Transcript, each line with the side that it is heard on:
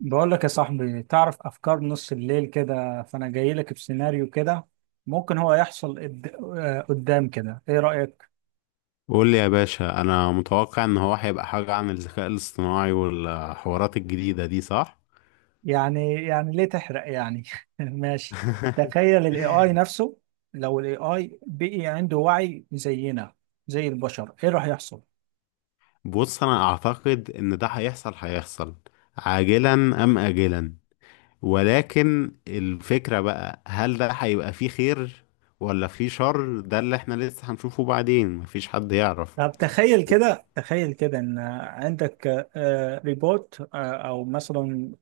right: بقول لك يا صاحبي، تعرف افكار نص الليل كده، فانا جاي لك بسيناريو كده ممكن هو يحصل قدام كده. ايه رأيك؟
left: قول لي يا باشا، انا متوقع ان هو هيبقى حاجة عن الذكاء الاصطناعي والحوارات الجديدة دي، صح؟
right: يعني ليه تحرق يعني؟ ماشي. تخيل الاي اي نفسه. لو الاي اي بقي عنده وعي زينا، زي البشر، ايه راح يحصل؟
left: بص، انا اعتقد ان ده هيحصل هيحصل عاجلا ام اجلا. ولكن الفكرة بقى، هل ده هيبقى فيه خير ولا فيه شر؟ ده اللي احنا لسه هنشوفه بعدين. مفيش حد يعرف.
right: طب تخيل كده، تخيل كده ان عندك ريبوت، او مثلا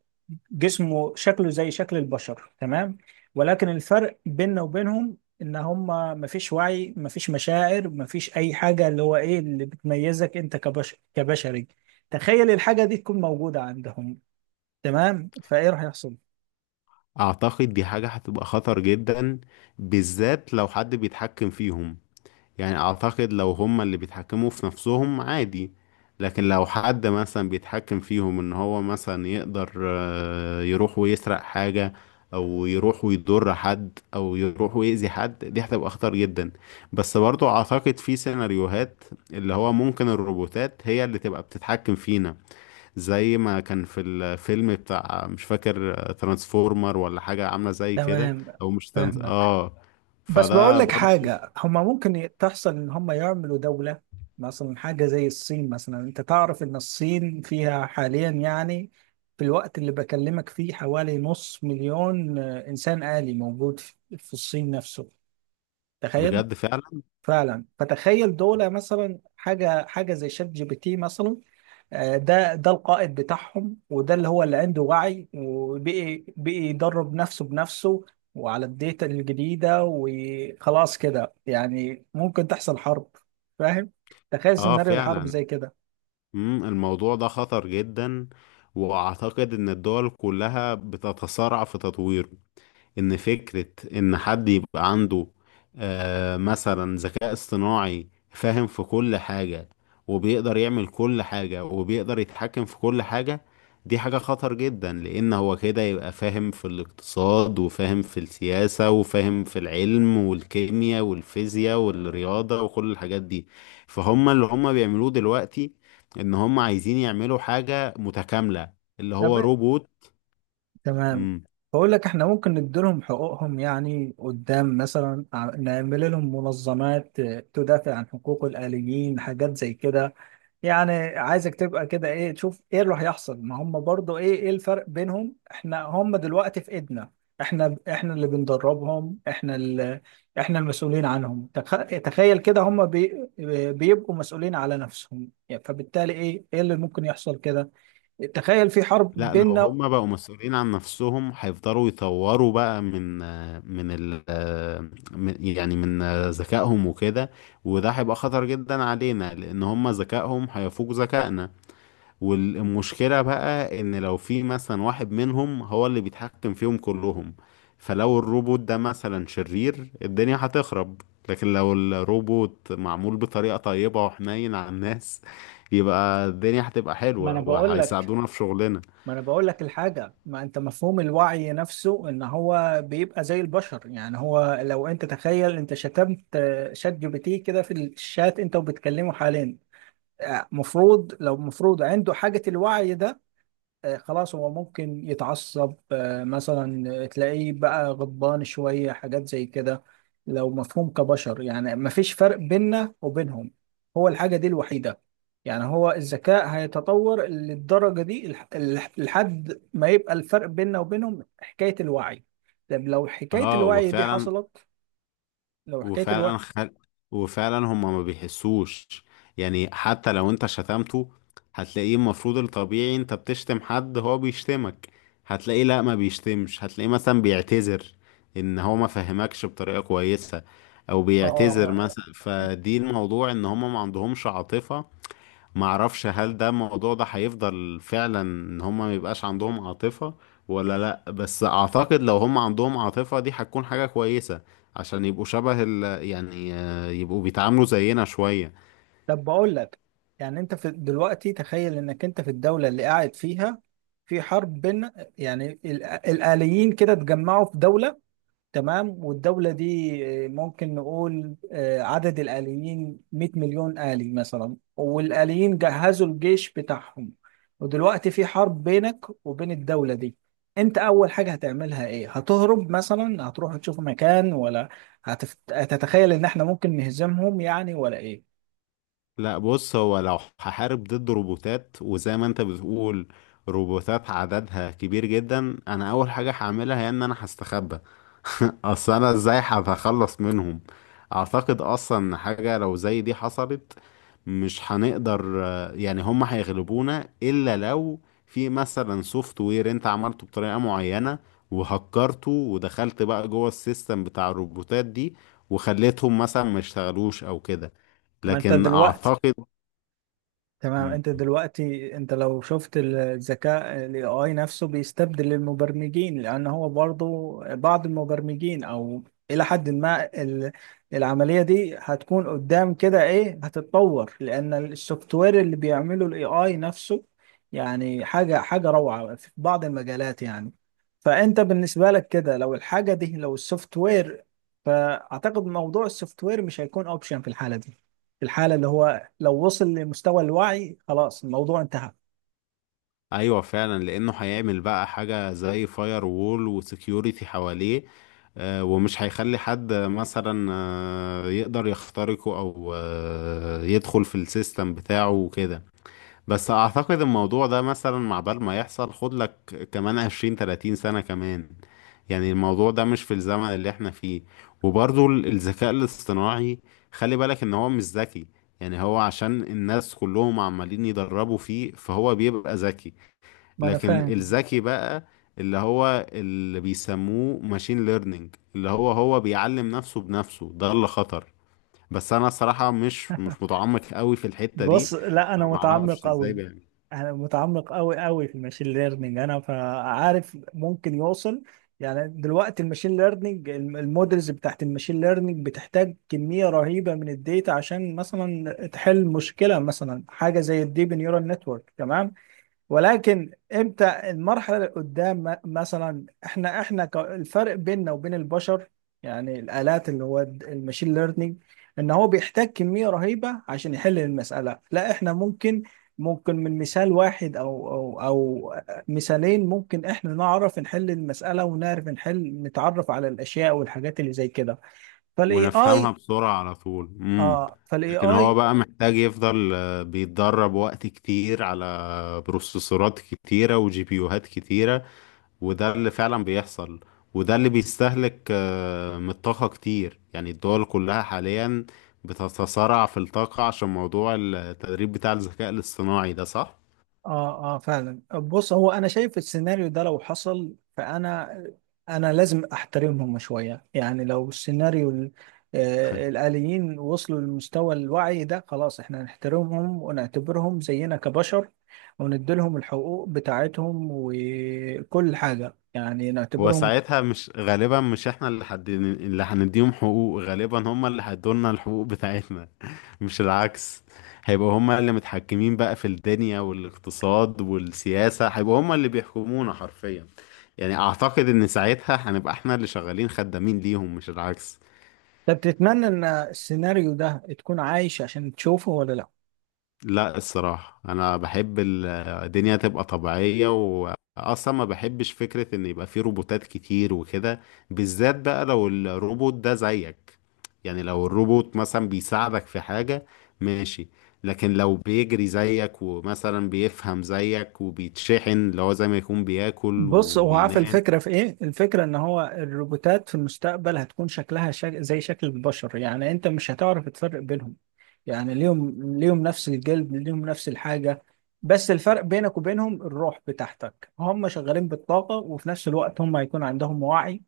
right: جسمه شكله زي شكل البشر، تمام. ولكن الفرق بيننا وبينهم ان هم مفيش وعي، مفيش مشاعر، مفيش اي حاجة. اللي هو ايه اللي بتميزك انت كبشر كبشري؟ تخيل الحاجة دي تكون موجودة عندهم. تمام، فايه راح يحصل؟
left: اعتقد دي حاجة هتبقى خطر جدا، بالذات لو حد بيتحكم فيهم. يعني اعتقد لو هما اللي بيتحكموا في نفسهم، عادي. لكن لو حد مثلا بيتحكم فيهم، ان هو مثلا يقدر يروح ويسرق حاجة، او يروح ويضر حد، او يروح ويأذي حد، دي هتبقى خطر جدا. بس برضو اعتقد في سيناريوهات اللي هو ممكن الروبوتات هي اللي تبقى بتتحكم فينا، زي ما كان في الفيلم بتاع، مش فاكر، ترانسفورمر ولا حاجة عاملة زي كده.
right: تمام،
left: او مش ترانس...
right: فاهمك.
left: اه
right: بس بقول
left: فده
right: لك
left: برضو.
right: حاجة هما ممكن تحصل، إن هما يعملوا دولة. مثلا حاجة زي الصين. مثلا أنت تعرف إن الصين فيها حاليا، يعني في الوقت اللي بكلمك فيه، حوالي نص مليون إنسان آلي موجود في الصين نفسه. تخيل.
left: بجد فعلا.
right: فعلا، فتخيل دولة مثلا، حاجة زي شات جي بي تي مثلا. ده القائد بتاعهم، وده اللي هو اللي عنده وعي، وبقي يدرب نفسه بنفسه وعلى الداتا الجديدة. وخلاص كده يعني ممكن تحصل حرب، فاهم؟ تخيل
left: اه
right: سيناريو الحرب
left: فعلا.
right: زي كده.
left: الموضوع ده خطر جدا، واعتقد ان الدول كلها بتتسارع في تطويره. ان فكرة ان حد يبقى عنده مثلا ذكاء اصطناعي فاهم في كل حاجة، وبيقدر يعمل كل حاجة، وبيقدر يتحكم في كل حاجة، دي حاجة خطر جدا، لان هو كده يبقى فاهم في الاقتصاد، وفاهم في السياسة، وفاهم في العلم والكيمياء والفيزياء والرياضة وكل الحاجات دي. فهم اللي هم بيعملوه دلوقتي ان هم عايزين يعملوا حاجة متكاملة اللي
right: طب،
left: هو روبوت.
right: تمام. بقول لك احنا ممكن نديلهم حقوقهم، يعني قدام مثلا نعمل لهم منظمات تدافع عن حقوق الآليين، حاجات زي كده يعني. عايزك تبقى كده، ايه تشوف، ايه اللي هيحصل؟ ما هم برضو ايه الفرق بينهم؟ احنا هم دلوقتي في ايدنا. احنا اللي بندربهم، احنا المسؤولين عنهم. تخيل كده، هم بيبقوا مسؤولين على نفسهم، يعني فبالتالي ايه اللي ممكن يحصل كده؟ تخيل في حرب
left: لا، لو
right: بيننا.
left: هما بقوا مسؤولين عن نفسهم هيفضلوا يطوروا بقى من من ال من- يعني من ذكائهم وكده. وده هيبقى خطر جدا علينا، لان هما ذكائهم هيفوق ذكائنا. والمشكلة بقى ان لو في مثلا واحد منهم هو اللي بيتحكم فيهم كلهم، فلو الروبوت ده مثلا شرير، الدنيا هتخرب. لكن لو الروبوت معمول بطريقة طيبة وحنين على الناس، يبقى الدنيا هتبقى
right: ما انا
left: حلوة
right: بقول لك
left: وهيساعدونا في شغلنا.
right: ما انا بقول لك الحاجه، ما انت مفهوم الوعي نفسه ان هو بيبقى زي البشر. يعني هو لو انت تخيل، انت شتمت شات جي بي تي كده في الشات، انت وبتكلمه حاليا، مفروض، لو مفروض عنده حاجه الوعي ده، خلاص، هو ممكن يتعصب، مثلا تلاقيه بقى غضبان شوية، حاجات زي كده. لو مفهوم كبشر، يعني مفيش فرق بيننا وبينهم. هو الحاجة دي الوحيدة، يعني هو الذكاء هيتطور للدرجة دي لحد ما يبقى الفرق بيننا وبينهم حكاية الوعي. طب لو حكاية
left: اه،
right: الوعي دي حصلت، لو حكاية
left: وفعلا
right: الوعي
left: خل... وفعلا هما ما بيحسوش. يعني حتى لو انت شتمته، هتلاقيه، المفروض الطبيعي انت بتشتم حد هو بيشتمك، هتلاقيه لا، ما بيشتمش، هتلاقيه مثلا بيعتذر ان هو ما فهمكش بطريقة كويسة، او بيعتذر
right: اه
left: مثلا. فدي الموضوع، ان هما ما عندهمش عاطفة. معرفش، هل ده الموضوع ده هيفضل فعلا ان هما ميبقاش عندهم عاطفة ولا لا؟ بس اعتقد لو هما عندهم عاطفة، دي هتكون حاجة كويسة، عشان يبقوا شبه ال يعني يبقوا بيتعاملوا زينا شوية.
right: طب بقول لك، يعني انت في دلوقتي، تخيل انك انت في الدولة اللي قاعد فيها في حرب، بين، يعني الآليين كده اتجمعوا في دولة، تمام. والدولة دي ممكن نقول عدد الآليين 100 مليون آلي مثلا، والآليين جهزوا الجيش بتاعهم. ودلوقتي في حرب بينك وبين الدولة دي. انت اول حاجة هتعملها ايه؟ هتهرب مثلا، هتروح تشوف مكان، ولا هتتخيل ان احنا ممكن نهزمهم يعني، ولا إيه؟
left: لا، بص، هو لو هحارب ضد روبوتات، وزي ما انت بتقول روبوتات عددها كبير جدا، انا اول حاجة هعملها هي ان انا هستخبى. اصل انا ازاي هخلص منهم؟ اعتقد اصلا إن حاجة لو زي دي حصلت، مش هنقدر يعني هم هيغلبونا، الا لو في مثلا سوفت وير انت عملته بطريقة معينة، وهكرته ودخلت بقى جوه السيستم بتاع الروبوتات دي، وخليتهم مثلا ما يشتغلوش او كده.
right: ما انت
left: لكن
right: دلوقتي،
left: اعتقد.
right: تمام.
left: مم.
right: انت لو شفت الذكاء، الاي اي نفسه بيستبدل المبرمجين، لان هو برضه بعض المبرمجين، او الى حد ما العمليه دي هتكون قدام كده، ايه، هتتطور، لان السوفت وير اللي بيعمله الاي اي نفسه، يعني حاجه روعه في بعض المجالات يعني. فانت بالنسبه لك كده، لو الحاجه دي، لو السوفت وير، فاعتقد موضوع السوفت وير مش هيكون اوبشن في الحاله دي. في الحالة اللي هو لو وصل لمستوى الوعي، خلاص، الموضوع انتهى.
left: ايوه فعلا، لانه هيعمل بقى حاجه زي فاير وول وسكيورتي حواليه، ومش هيخلي حد مثلا يقدر يخترقه، او يدخل في السيستم بتاعه وكده. بس اعتقد الموضوع ده مثلا، مع بال ما يحصل، خد لك كمان 20 30 سنه كمان. يعني الموضوع ده مش في الزمن اللي احنا فيه. وبرضو الذكاء الاصطناعي، خلي بالك ان هو مش ذكي. يعني هو عشان الناس كلهم عمالين يدربوا فيه فهو بيبقى ذكي.
right: ما انا
left: لكن
right: فاهم.
left: الذكي بقى اللي هو اللي بيسموه ماشين ليرنينج، اللي هو بيعلم نفسه بنفسه، ده اللي خطر. بس انا الصراحة مش متعمق قوي في الحتة دي،
right: بص، لا،
left: فما اعرفش ازاي بيعمل
right: انا متعمق قوي قوي في الماشين ليرنينج، انا فعارف ممكن يوصل. يعني دلوقتي الماشين ليرنينج المودلز بتاعت الماشين ليرنينج بتحتاج كمية رهيبة من الداتا، عشان مثلا تحل مشكلة، مثلا حاجة زي الديب نيورال نتورك، تمام. ولكن امتى المرحله اللي قدام؟ مثلا، احنا احنا الفرق بيننا وبين البشر، يعني الالات اللي هو الماشين ليرنينج، ان هو بيحتاج كميه رهيبه عشان يحل المساله. لا، احنا ممكن، ممكن من مثال واحد، او مثالين، ممكن احنا نعرف نحل المساله، ونعرف نتعرف على الاشياء والحاجات اللي زي كده. فالاي
left: ونفهمها
right: اي
left: بسرعة على طول.
right: اه فالاي
left: لكن هو
right: اي،
left: بقى محتاج يفضل بيتدرب وقت كتير على بروسيسورات كتيرة وجي بيوهات كتيرة، وده اللي فعلا بيحصل، وده اللي بيستهلك من الطاقة كتير. يعني الدول كلها حاليا بتتصارع في الطاقة عشان موضوع التدريب بتاع الذكاء الاصطناعي ده، صح؟
right: اه فعلا. بص هو، انا شايف السيناريو ده لو حصل، فانا انا لازم احترمهم شويه يعني. لو السيناريو الآليين وصلوا لمستوى الوعي ده، خلاص احنا نحترمهم ونعتبرهم زينا كبشر، ونديلهم الحقوق بتاعتهم وكل حاجه يعني،
left: هو
right: نعتبرهم.
left: ساعتها مش غالبا، مش احنا اللي حد اللي هنديهم حقوق، غالبا هم اللي هيدولنا الحقوق بتاعتنا، مش العكس. هيبقوا هم اللي متحكمين بقى في الدنيا والاقتصاد والسياسة، هيبقوا هم اللي بيحكمونا حرفيا. يعني اعتقد ان ساعتها هنبقى احنا اللي شغالين خدامين ليهم، مش العكس.
right: طب، تتمنى ان السيناريو ده تكون عايش عشان تشوفه ولا لا؟
left: لا، الصراحة أنا بحب الدنيا تبقى طبيعية، وأصلا ما بحبش فكرة إن يبقى في روبوتات كتير وكده، بالذات بقى لو الروبوت ده زيك. يعني لو الروبوت مثلا بيساعدك في حاجة، ماشي، لكن لو بيجري زيك ومثلا بيفهم زيك وبيتشحن اللي هو زي ما يكون بياكل
right: بص هو، عارف
left: وبينام.
right: الفكرة في ايه؟ الفكرة ان هو الروبوتات في المستقبل هتكون شكلها زي شكل البشر، يعني انت مش هتعرف تفرق بينهم. يعني ليهم نفس الجلد، ليهم نفس الحاجة. بس الفرق بينك وبينهم الروح بتاعتك، هم شغالين بالطاقة، وفي نفس الوقت هم هيكون عندهم وعي.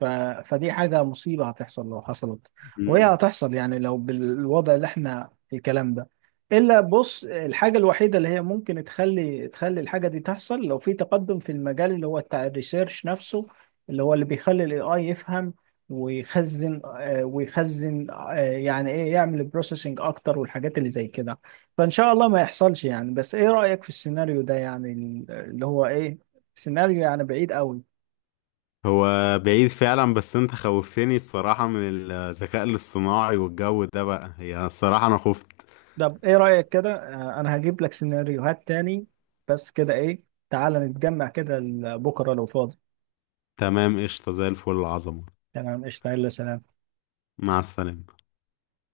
right: ف... فدي حاجة مصيبة هتحصل لو حصلت. وهي
left: مم.
right: هتحصل يعني، لو بالوضع اللي احنا في الكلام ده. إلا، بص، الحاجة الوحيدة اللي هي ممكن تخلي الحاجة دي تحصل، لو في تقدم في المجال اللي هو بتاع الريسيرش نفسه، اللي هو اللي بيخلي ال AI يفهم ويخزن، يعني ايه، يعمل بروسيسنج اكتر والحاجات اللي زي كده. فان شاء الله ما يحصلش يعني. بس ايه رأيك في السيناريو ده يعني، اللي هو ايه، سيناريو يعني بعيد قوي.
left: هو بعيد فعلا، بس انت خوفتني الصراحة من الذكاء الاصطناعي والجو ده بقى، هي الصراحة أنا خفت.
right: طب، ايه رأيك كده، انا هجيب لك سيناريوهات تاني، بس كده ايه. تعالى نتجمع كده بكره لو فاضي.
left: تمام، قشطة، زي الفل، العظمة.
right: تمام، قشطة، يلا سلام.
left: مع السلامة.